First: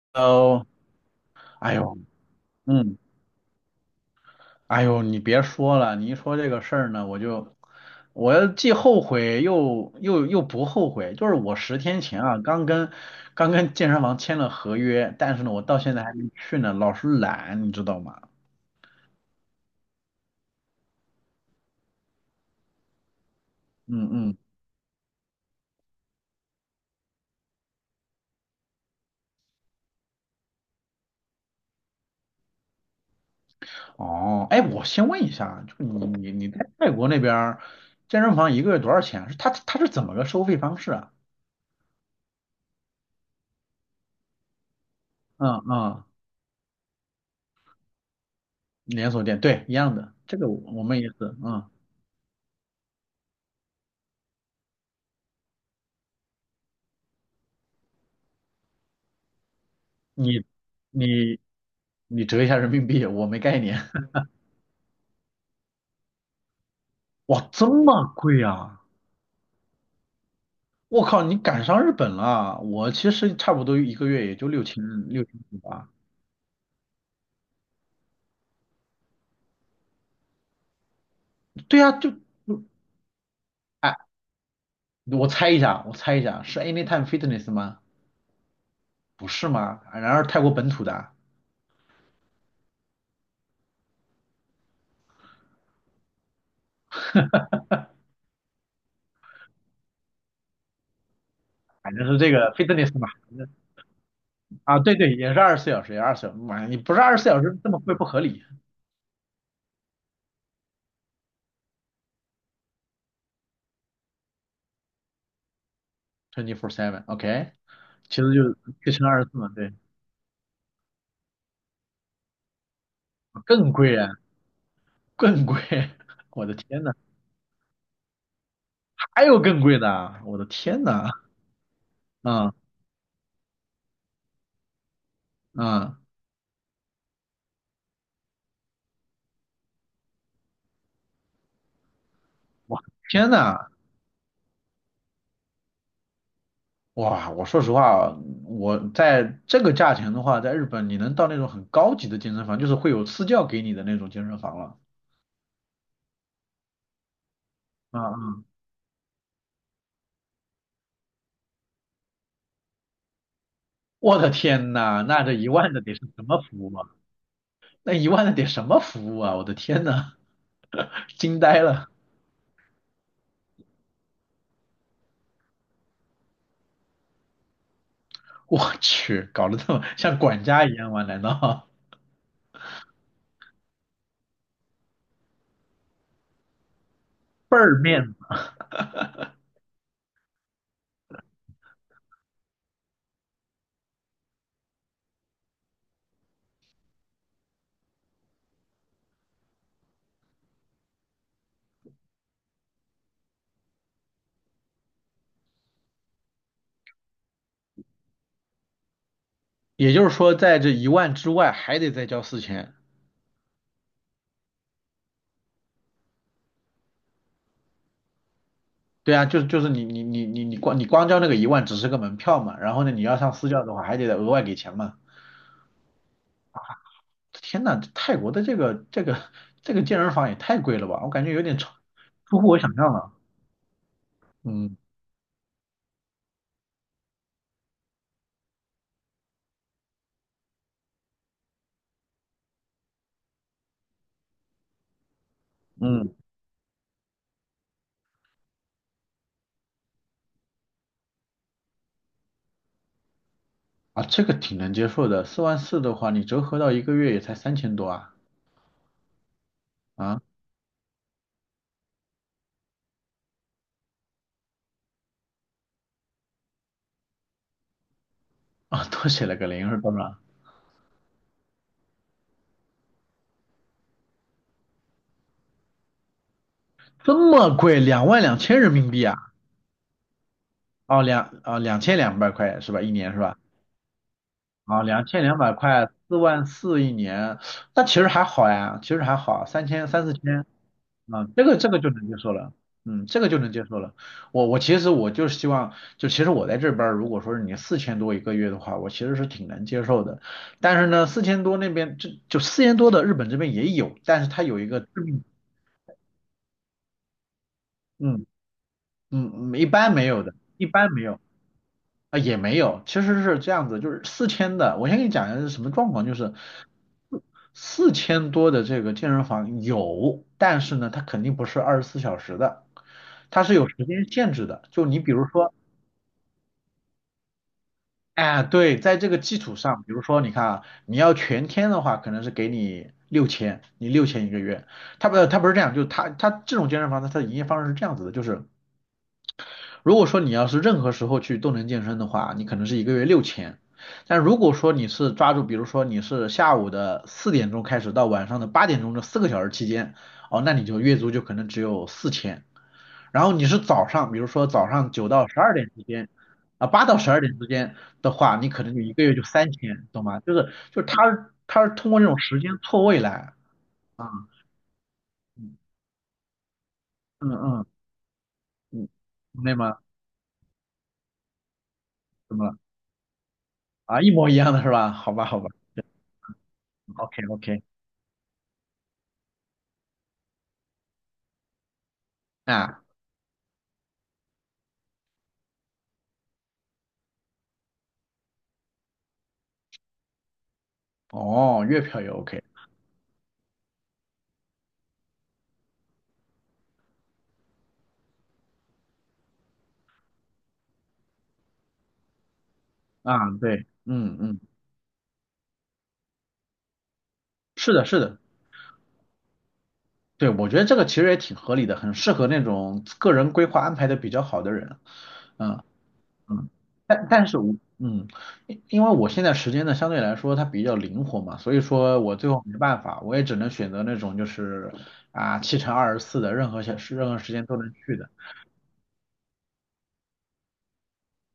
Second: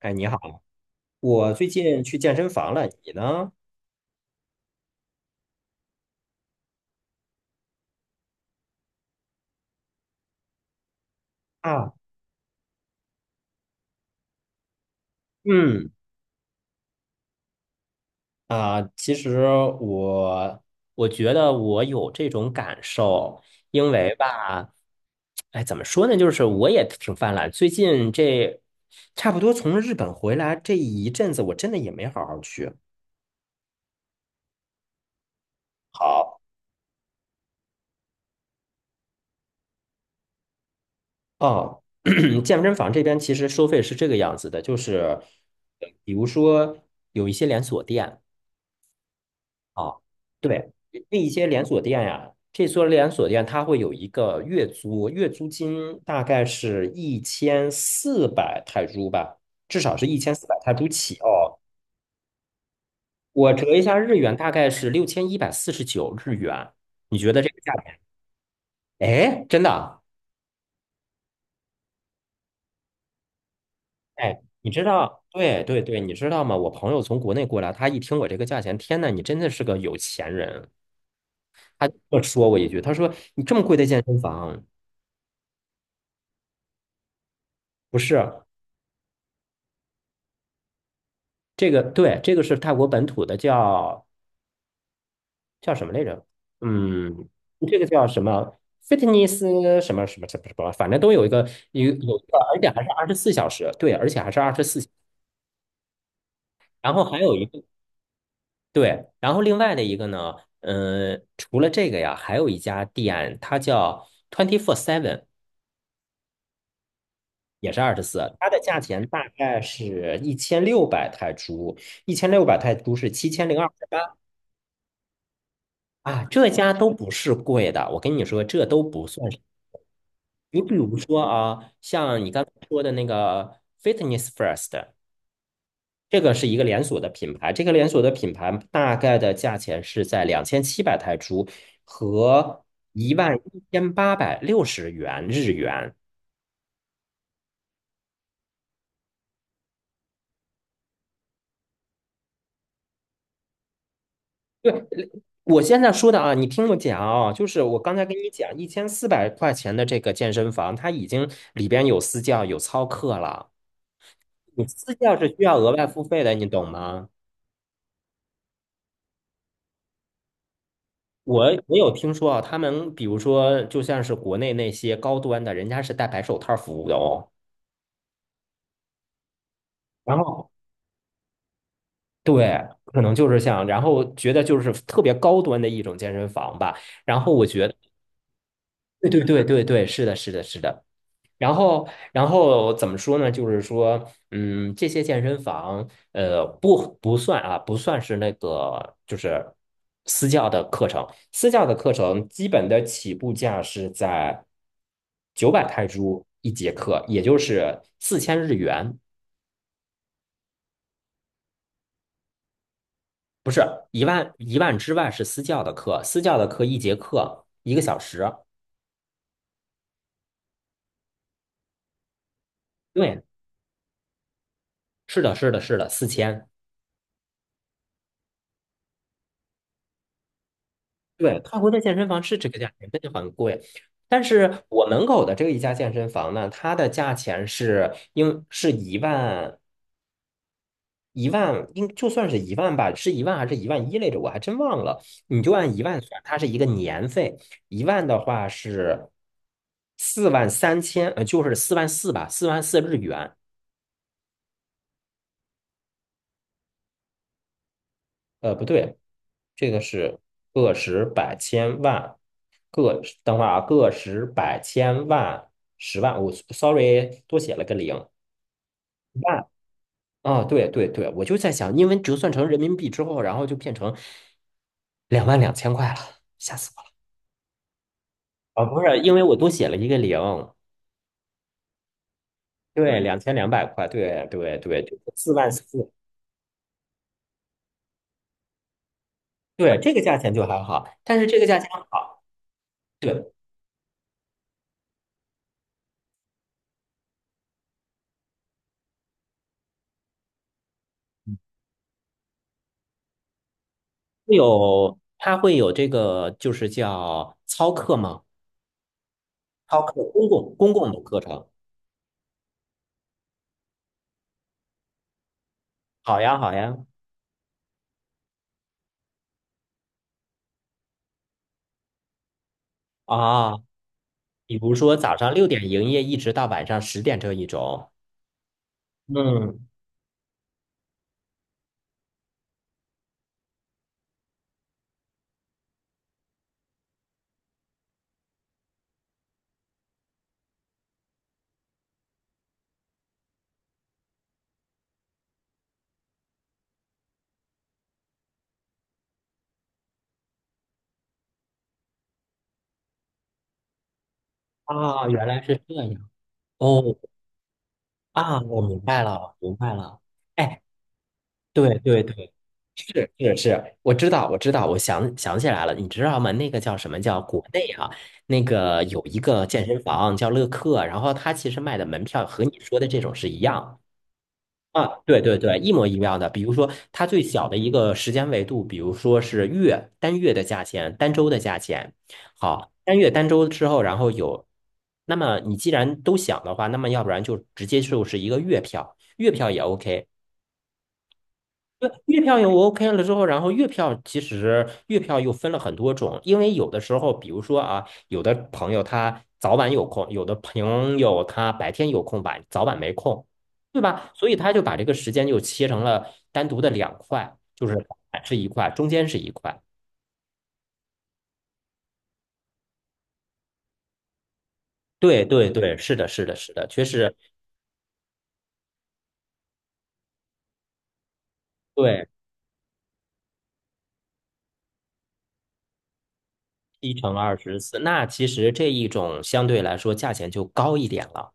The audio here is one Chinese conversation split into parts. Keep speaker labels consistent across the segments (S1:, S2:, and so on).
S1: 哎，你好，
S2: 哦，
S1: 我最
S2: 哎呦，
S1: 近去健身房了，
S2: 嗯，
S1: 你呢？
S2: 哎呦，你别说了，你一说这个事儿呢，我就，我又既后悔又不后悔。就是我十
S1: 啊，
S2: 天前啊，刚跟健身房签了合约，但是呢，我到
S1: 嗯，
S2: 现在还没去呢，老是懒，你知道吗？
S1: 啊，其实我我觉得我有这种感受，因
S2: 嗯
S1: 为
S2: 嗯，
S1: 吧，哎，怎么说呢，就是我也挺犯懒，最近这差不多从日本回来这一阵子，我真的也没好好去。
S2: 哦，哎，我先问一下啊，就你你
S1: 好，
S2: 你在泰国那边儿健身房一个月多少钱？是他是怎么个收费方式啊？
S1: 哦，健身房这边其实收费是这个样子的，就是
S2: 嗯嗯，
S1: 比如说有一些连锁店。
S2: 连锁店，对，一样
S1: 啊，
S2: 的，这个
S1: 对，
S2: 我们也是，
S1: 那一些连
S2: 嗯。
S1: 锁店呀、这所连锁店它会有一个月租，月租金大概是一千四百泰铢吧，至少是一千
S2: 你
S1: 四百泰铢起
S2: 你
S1: 哦。
S2: 你折一下人民币，我没
S1: 我
S2: 概
S1: 折
S2: 念。
S1: 一下 日元，大概是6149日元。你觉得
S2: 哇，
S1: 这个
S2: 这
S1: 价钱？
S2: 么贵啊！
S1: 哎，真的啊？
S2: 我靠，你赶上日本了。我其实差不多一个月也
S1: 哎，
S2: 就六
S1: 你知
S2: 千
S1: 道？
S2: 6,500
S1: 对对
S2: 吧。
S1: 对，你知道吗？我朋友从国内过来，他一听我这个价钱，天呐，你真的是个有钱人。
S2: 对
S1: 他
S2: 啊，就
S1: 就说我
S2: 就
S1: 一句，他说你这么贵的
S2: 哎，
S1: 健身房
S2: 我猜一下，我猜一下，是 Anytime Fitness 吗？
S1: 不是？
S2: 不是吗？啊然而泰国本土的，
S1: 这个对，这个是泰国本土的，叫什么来着？嗯，这个叫什么？fitness 什么什么什么什么，反正都有一个，
S2: 反正是这个
S1: 而且还是
S2: Fitness
S1: 二
S2: 嘛。
S1: 十四小时，对，而且还是二十
S2: 啊，
S1: 四。
S2: 对对，也是二十四小时，也二十四小时。妈呀，你
S1: 然
S2: 不是
S1: 后
S2: 二
S1: 还
S2: 十四
S1: 有
S2: 小
S1: 一
S2: 时
S1: 个
S2: 这么贵不合理
S1: 对，然后另外的一个呢，嗯、除了这个呀，还有一家店，它叫 Twenty Four Seven，
S2: ，twenty four seven，OK，
S1: 也是二十
S2: 其
S1: 四，
S2: 实
S1: 它
S2: 就
S1: 的价
S2: 就
S1: 钱
S2: 乘二
S1: 大
S2: 十四嘛，
S1: 概
S2: 对，
S1: 是一千六百泰铢，一千六百泰铢是七千零二
S2: 更
S1: 十
S2: 贵
S1: 八
S2: 啊，更贵，
S1: 啊，
S2: 我
S1: 这
S2: 的
S1: 家
S2: 天
S1: 都
S2: 呐！
S1: 不是贵的，我跟你说，这都不
S2: 还
S1: 算是。
S2: 有更贵的啊，我的
S1: 你比
S2: 天
S1: 如
S2: 呐，
S1: 说啊，像你刚才
S2: 嗯
S1: 说的那个 Fitness First，
S2: 嗯，
S1: 这个是一个连锁的品牌，这个连锁的品牌大概的价钱是在2700泰铢和
S2: 我
S1: 一
S2: 天
S1: 万
S2: 呐，
S1: 一千八百六十元日元。
S2: 哇，我说实话，我在这个价钱的话，在日本你能到那种很高级的健身房，就是会有私教给你的那种健身房了。
S1: 对，我现在说的啊，你听我讲啊，就是我刚
S2: 嗯
S1: 才跟你
S2: 嗯，
S1: 讲，1400块钱的这个健身房，它已经里边有私教，有操课了。
S2: 我的
S1: 你
S2: 天
S1: 私
S2: 呐，
S1: 教
S2: 那
S1: 是
S2: 这
S1: 需
S2: 一
S1: 要额
S2: 万的
S1: 外
S2: 得是
S1: 付费
S2: 什
S1: 的，
S2: 么
S1: 你
S2: 服
S1: 懂
S2: 务啊？
S1: 吗？
S2: 那一万的得什么服务啊？我的天呐，惊
S1: 我
S2: 呆
S1: 我
S2: 了，
S1: 有听说啊，他们比如说，就像是国内那些高端的，人家是戴白手套服务的哦。
S2: 我去，搞得这么
S1: 然
S2: 像管
S1: 后
S2: 家一样吗？难道
S1: 对，可能就是像，然后觉得就是特别高端的一种健身房吧。然后我
S2: 倍
S1: 觉得，
S2: 儿面子？
S1: 对对对对对，是的，是的，是的。然后，怎么说呢？就是说，这些健身房，不算啊，不算是那个，就是私教的课程。私教的课程基本的起步价是在900泰铢一节课，也就是4000日元，
S2: 也就是说，在这一万之外还得再交四千。
S1: 不是一万之外是私教的课，私教的课一节课一个小时。
S2: 对啊，就是你光交那个一万只是个门票嘛，然后呢你要
S1: 对，
S2: 上私教的话还得额外给钱嘛。
S1: 是的，是的，是的，四千。
S2: 天呐，这泰国的这个健身房也太贵了吧，我感觉
S1: 对，
S2: 有点
S1: 泰国
S2: 超
S1: 的健身房是
S2: 出
S1: 这
S2: 乎
S1: 个
S2: 我
S1: 价
S2: 想
S1: 钱，
S2: 象
S1: 真的
S2: 了。
S1: 很贵。但是
S2: 嗯
S1: 我门口的这一家健身房呢，它的价钱是应是一万，应就算是一万吧，是一万还是一万一来着？我还真忘了。你就按一万
S2: 嗯，
S1: 算，它是一个年费，一万的话是43000，就是四万四吧，44000日元。
S2: 啊，这个挺能接受的，四万四的话你折合到一个月也才3,000多啊
S1: 不对，这个是
S2: 啊
S1: 个十百千万，个等会儿啊，个十百千万十万，我 sorry 多写了个零
S2: 啊，多写了
S1: 万
S2: 个零是多少？
S1: 啊，对对对，我就在想，因为折算成人民币之后，然后就变成22000块了，吓死
S2: 这么贵，22,000
S1: 我了啊！
S2: 人
S1: 不
S2: 民
S1: 是，
S2: 币
S1: 因为
S2: 啊？
S1: 我多写了一个零，
S2: 哦两千两百块是吧？一
S1: 对，
S2: 年是
S1: 两千
S2: 吧？
S1: 两百块，对对对，
S2: 啊，
S1: 对
S2: 两千
S1: 四
S2: 两
S1: 万
S2: 百
S1: 四，
S2: 块，四万四一年，那其实还好呀，其实还好，三
S1: 对，
S2: 千
S1: 这个
S2: 三四
S1: 价钱
S2: 千，
S1: 就还好，但是
S2: 啊，
S1: 这
S2: 这
S1: 个
S2: 个
S1: 价钱
S2: 这个就能接
S1: 好，
S2: 受了，嗯，这个
S1: 对，
S2: 就能接受了。我其实我就是希望，就其实我在这边儿如果说是你四千多一个月的话，我其实是挺能接受的。但是呢，四千多那边就四千多的日本这边也有，但是
S1: 会
S2: 它有一个致
S1: 有
S2: 命，
S1: 它会有这个就是叫操课吗？
S2: 嗯嗯，一
S1: 超
S2: 般
S1: 课，
S2: 没有
S1: 公
S2: 的，
S1: 共
S2: 一
S1: 公
S2: 般
S1: 共的
S2: 没
S1: 课
S2: 有。
S1: 程。
S2: 啊，也没有，其实是这样子，就是四千的，我先给你讲一下是什么状况，就
S1: 好
S2: 是
S1: 呀，好呀。
S2: 四千多的这个健身房有，但是呢，它肯定不是二十四小时的，它是
S1: 啊，
S2: 有时间限制
S1: 比
S2: 的。
S1: 如
S2: 就
S1: 说
S2: 你比
S1: 早
S2: 如
S1: 上六
S2: 说，
S1: 点营业，一直到晚上10点这一种。
S2: 哎，对，在这个基础
S1: 嗯，
S2: 上，比如说你看啊，你要全天的话，可能是给你六千，你六千一个月。它不，它不是这样，就是它这种健身房呢，它的营业方式是这样子的，就是如果说你要是任何时候去动能健身的话，你可能是一个月六千。但如果说你是抓住，比如说你是下午的4点钟开始到晚上的8点钟这4个小时期间，哦，那你就月租就可能只有四千。然后你是早上，比如说早上九
S1: 啊，原
S2: 到十
S1: 来
S2: 二
S1: 是
S2: 点
S1: 这
S2: 之间，
S1: 样。
S2: 啊，八
S1: 哦，
S2: 到十二点之间的话，
S1: 啊，
S2: 你
S1: 我
S2: 可能
S1: 明
S2: 就一
S1: 白
S2: 个月就
S1: 了，
S2: 三
S1: 明白
S2: 千，
S1: 了。
S2: 懂吗？就是
S1: 哎，
S2: 就是他是
S1: 对
S2: 通过
S1: 对
S2: 这种
S1: 对，
S2: 时间错位
S1: 是
S2: 来
S1: 是是，我
S2: 啊，
S1: 知道，我知道，我想想起
S2: 嗯
S1: 来了，你知道吗？那个叫什么叫
S2: 嗯
S1: 国
S2: 嗯
S1: 内啊？那个
S2: 嗯，
S1: 有一个
S2: 那
S1: 健
S2: 么
S1: 身房叫乐客，然后他其实卖的门票
S2: 怎
S1: 和
S2: 么了？
S1: 你说的这种是一样。
S2: 啊，一模一样的是吧？
S1: 啊，
S2: 好
S1: 对
S2: 吧
S1: 对
S2: 好吧
S1: 对，一模一样的。比如说，它
S2: ，OK
S1: 最小的
S2: OK。
S1: 一个时间维度，比如说是月，单月的价钱，单周的价钱。好，
S2: 啊，
S1: 单月单周之后，然后有，那么你既然都想的话，那么要不然就直接就是一个月票，月票也 OK。
S2: 哦，月
S1: 对，
S2: 票也
S1: 月票
S2: OK
S1: 有 OK 了之后，然后月票其实月票又分了很多种，因为有的时候，比如说啊，有的朋友他早晚有空，有的朋友他白天有空，晚早晚没空，
S2: 啊，对，
S1: 对吧？
S2: 嗯
S1: 所以
S2: 嗯，
S1: 他就把这个时间就切成了单独的两块，就
S2: 是
S1: 是
S2: 的，
S1: 早
S2: 是的，
S1: 晚是一块，中间是一块。
S2: 对，我觉得这个其实也挺合理的，很适合那种个人规划安排的比较好的人，
S1: 对对
S2: 嗯
S1: 对，是的，是的，
S2: 嗯，
S1: 是的，确
S2: 但
S1: 实
S2: 但是我嗯，因为我现在时间呢相对来说它比较灵活嘛，所以说
S1: 对，
S2: 我最后没办法，我也只能选择那种就是啊7乘24的，任何小
S1: 一
S2: 时任
S1: 乘
S2: 何时
S1: 二
S2: 间都
S1: 十
S2: 能
S1: 四，
S2: 去
S1: 那
S2: 的，
S1: 其实这一种相对来说价钱就高一点了。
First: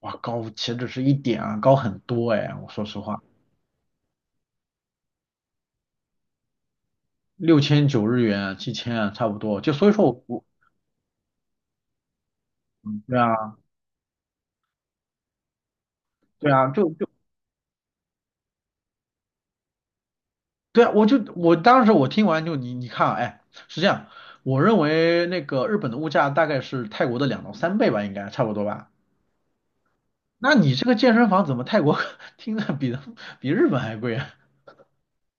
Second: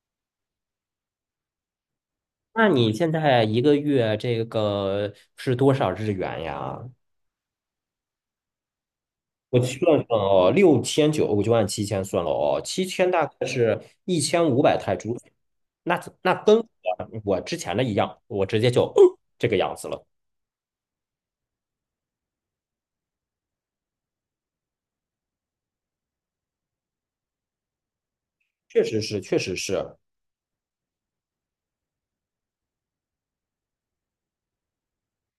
S2: 哇，高岂止是一点啊，高很多哎，
S1: 那
S2: 我说
S1: 你
S2: 实
S1: 现
S2: 话，
S1: 在一个月这个是多少日元呀？
S2: 6,900日元，7,000啊，差不
S1: 我
S2: 多，就
S1: 算
S2: 所以说
S1: 算
S2: 我。
S1: 哦，6900，我就按七千算了哦，七千
S2: 对
S1: 大概
S2: 啊。
S1: 是1500泰铢，那
S2: 对
S1: 跟我
S2: 啊，就
S1: 我之前的一样，我直接就 哦这个样子了，
S2: 对啊，我就我当时我听完就你看啊，哎，是这样，我认为那个日本的物价大概是泰国的2到3倍吧，应该差不多
S1: 确
S2: 吧。
S1: 实是，确实是，
S2: 那你这个健身房怎么泰国 听着比日本还贵啊？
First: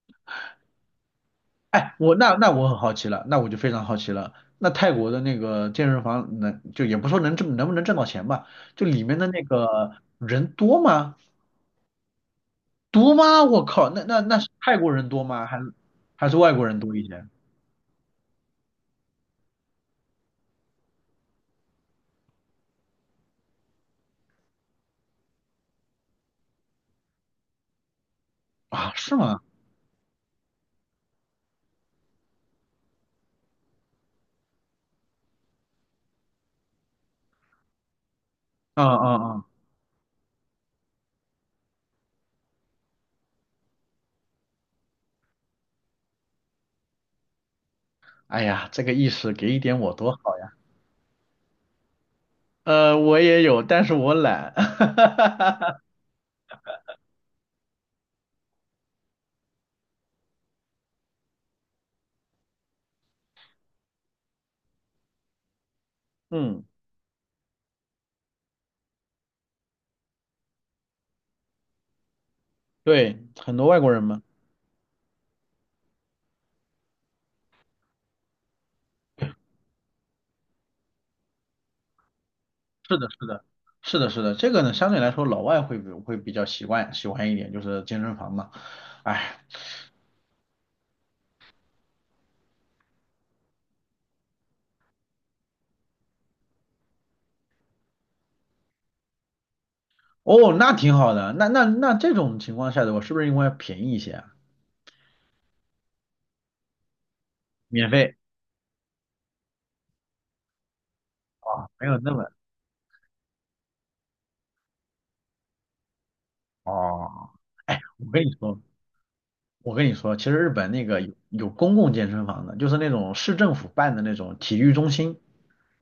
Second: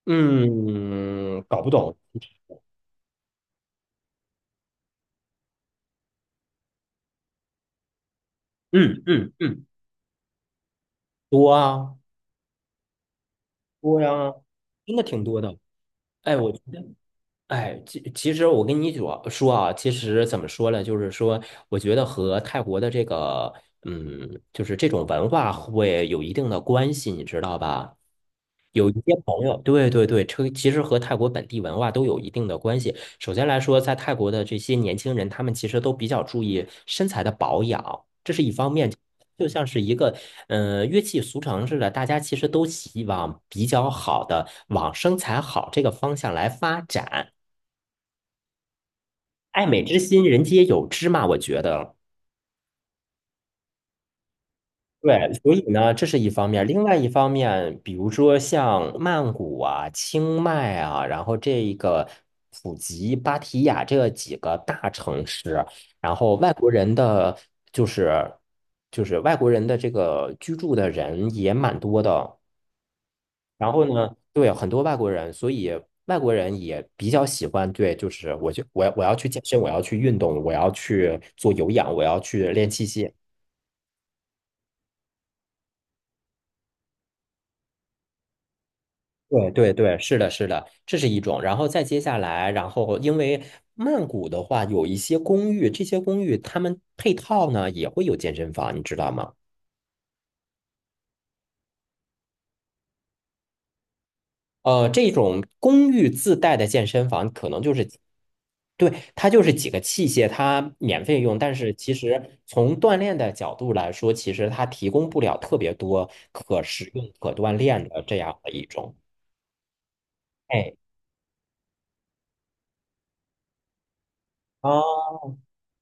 S1: 嗯，搞不
S2: 哎，
S1: 懂，
S2: 我我很好奇了，那我就非常好奇了，那泰国的那个健身房能就也不说能挣能不能挣到钱吧，就
S1: 嗯
S2: 里面的
S1: 嗯
S2: 那
S1: 嗯，
S2: 个人多吗？
S1: 多啊
S2: 多吗？我靠，
S1: 多
S2: 那那
S1: 呀，
S2: 那是泰国
S1: 真的
S2: 人
S1: 挺
S2: 多
S1: 多
S2: 吗？
S1: 的，
S2: 还是还
S1: 哎，
S2: 是
S1: 我
S2: 外
S1: 觉
S2: 国人
S1: 得。
S2: 多一些
S1: 哎，其实我跟你主要说啊，其实怎么说呢，就是说，我觉得和泰国的这个，就是这种文化会有一定的关系，你知道吧？有一
S2: 啊？是
S1: 些
S2: 吗？
S1: 朋友，对对对，这其实和泰国本地文化都有一定的关系。首先来说，在泰国的这些年轻人，他们其实都比较注意身材的保养，这是一方
S2: 啊
S1: 面。
S2: 啊啊！
S1: 就像是一个，乐器俗成似的，大家其实都希望比较好的往身材好这个方向来发展。
S2: 哎呀，这个意识给一
S1: 爱
S2: 点
S1: 美
S2: 我
S1: 之
S2: 多
S1: 心，
S2: 好
S1: 人
S2: 呀！
S1: 皆有之嘛，我觉得。
S2: 呃，我也有，但是我懒。哈哈
S1: 对，所以
S2: 哈
S1: 呢，这是一方面。另外一方面，比如说像曼谷啊、清迈啊，然后这一个普吉、芭提雅这几个大城市，然后外
S2: 嗯，
S1: 国人的就是就是外国人的这个居住的人也蛮多的。
S2: 对，很多
S1: 然
S2: 外
S1: 后
S2: 国人
S1: 呢，
S2: 嘛。
S1: 对，很多外国人，所以外国人也比较喜欢，对，就是我就我要去健身，我要去运动，我要去做有氧，我要去练器
S2: 是的，
S1: 械。
S2: 是的，是的，是的。这个呢，相对来说老外会比较习惯喜欢一点，就是健身房嘛。哎，
S1: 对对对，是的，是的，这是一种。然后再接下来，然后因为曼谷的话，有一些公寓，这些公寓他们配套呢也会有健身房，你知道吗？
S2: 哦，那挺好的。那这种情况下的话，是不是应该便宜一些啊？
S1: 这种公寓自带的健身房可能就是，
S2: 免费
S1: 对，它就是几个器械，它免费用，但
S2: 啊，
S1: 是
S2: 没
S1: 其
S2: 有那么
S1: 实从锻炼的角度来说，其实它提供不了特别多可使用、可
S2: 哦。
S1: 锻
S2: 哎，
S1: 炼的
S2: 我
S1: 这
S2: 跟你
S1: 样的
S2: 说，
S1: 一种。
S2: 我跟你说，其实日本
S1: 哎，
S2: 那个有公共健身房的，就是那种市政府办的那种体育中
S1: 啊，
S2: 心。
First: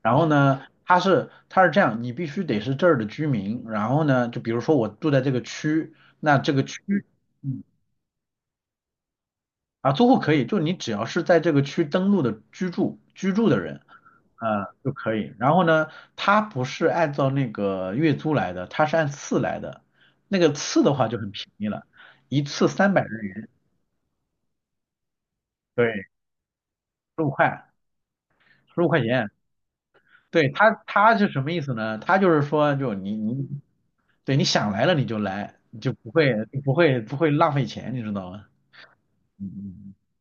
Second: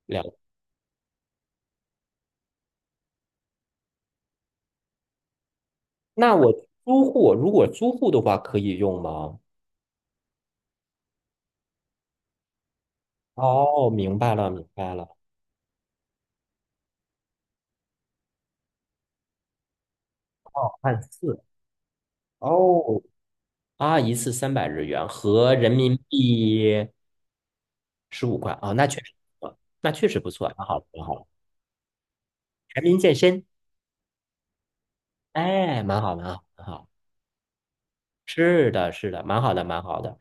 S2: 然后
S1: 了，
S2: 呢，它是这样，你必须得是这儿的居民。然后呢，就比如说我住在这个区，
S1: 那
S2: 那
S1: 我
S2: 这个区，
S1: 租户如
S2: 嗯，
S1: 果租户的话，可以用吗？
S2: 啊，租户可以，就你只要是在这个区登录的居住的人，
S1: 哦，明白了，明
S2: 呃，就
S1: 白了。
S2: 可以。然后呢，它不是按照那个月租来的，它是按次来的。那个
S1: 哦，
S2: 次的
S1: 按
S2: 话就很
S1: 四。
S2: 便宜了，一次三
S1: 哦，
S2: 百日元，
S1: 啊，一次300日元合人民
S2: 对，
S1: 币
S2: 十五块，
S1: 15块啊，哦
S2: 十
S1: 那
S2: 五
S1: 确
S2: 块
S1: 实
S2: 钱。
S1: 不错，那确实不错，
S2: 对
S1: 蛮
S2: 他，
S1: 好的，蛮
S2: 他
S1: 好的。
S2: 是什么意思呢？他就是说，
S1: 全
S2: 就
S1: 民健
S2: 你
S1: 身，
S2: 你，对你想来了你就来，你
S1: 哎，
S2: 就
S1: 蛮好，蛮好，蛮好。
S2: 不会浪费钱，你知道吗？
S1: 是的，是的，蛮
S2: 嗯
S1: 好的，
S2: 嗯，
S1: 蛮
S2: 嗯
S1: 好的。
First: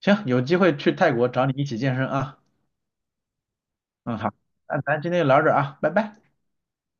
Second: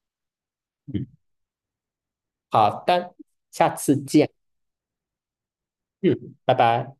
S2: 行，有机会去
S1: 嗯，
S2: 泰国找你一起健身啊。
S1: 好的，下次
S2: 嗯，
S1: 见。
S2: 好，那咱今天就聊到这儿啊，拜拜。
S1: 嗯，拜拜。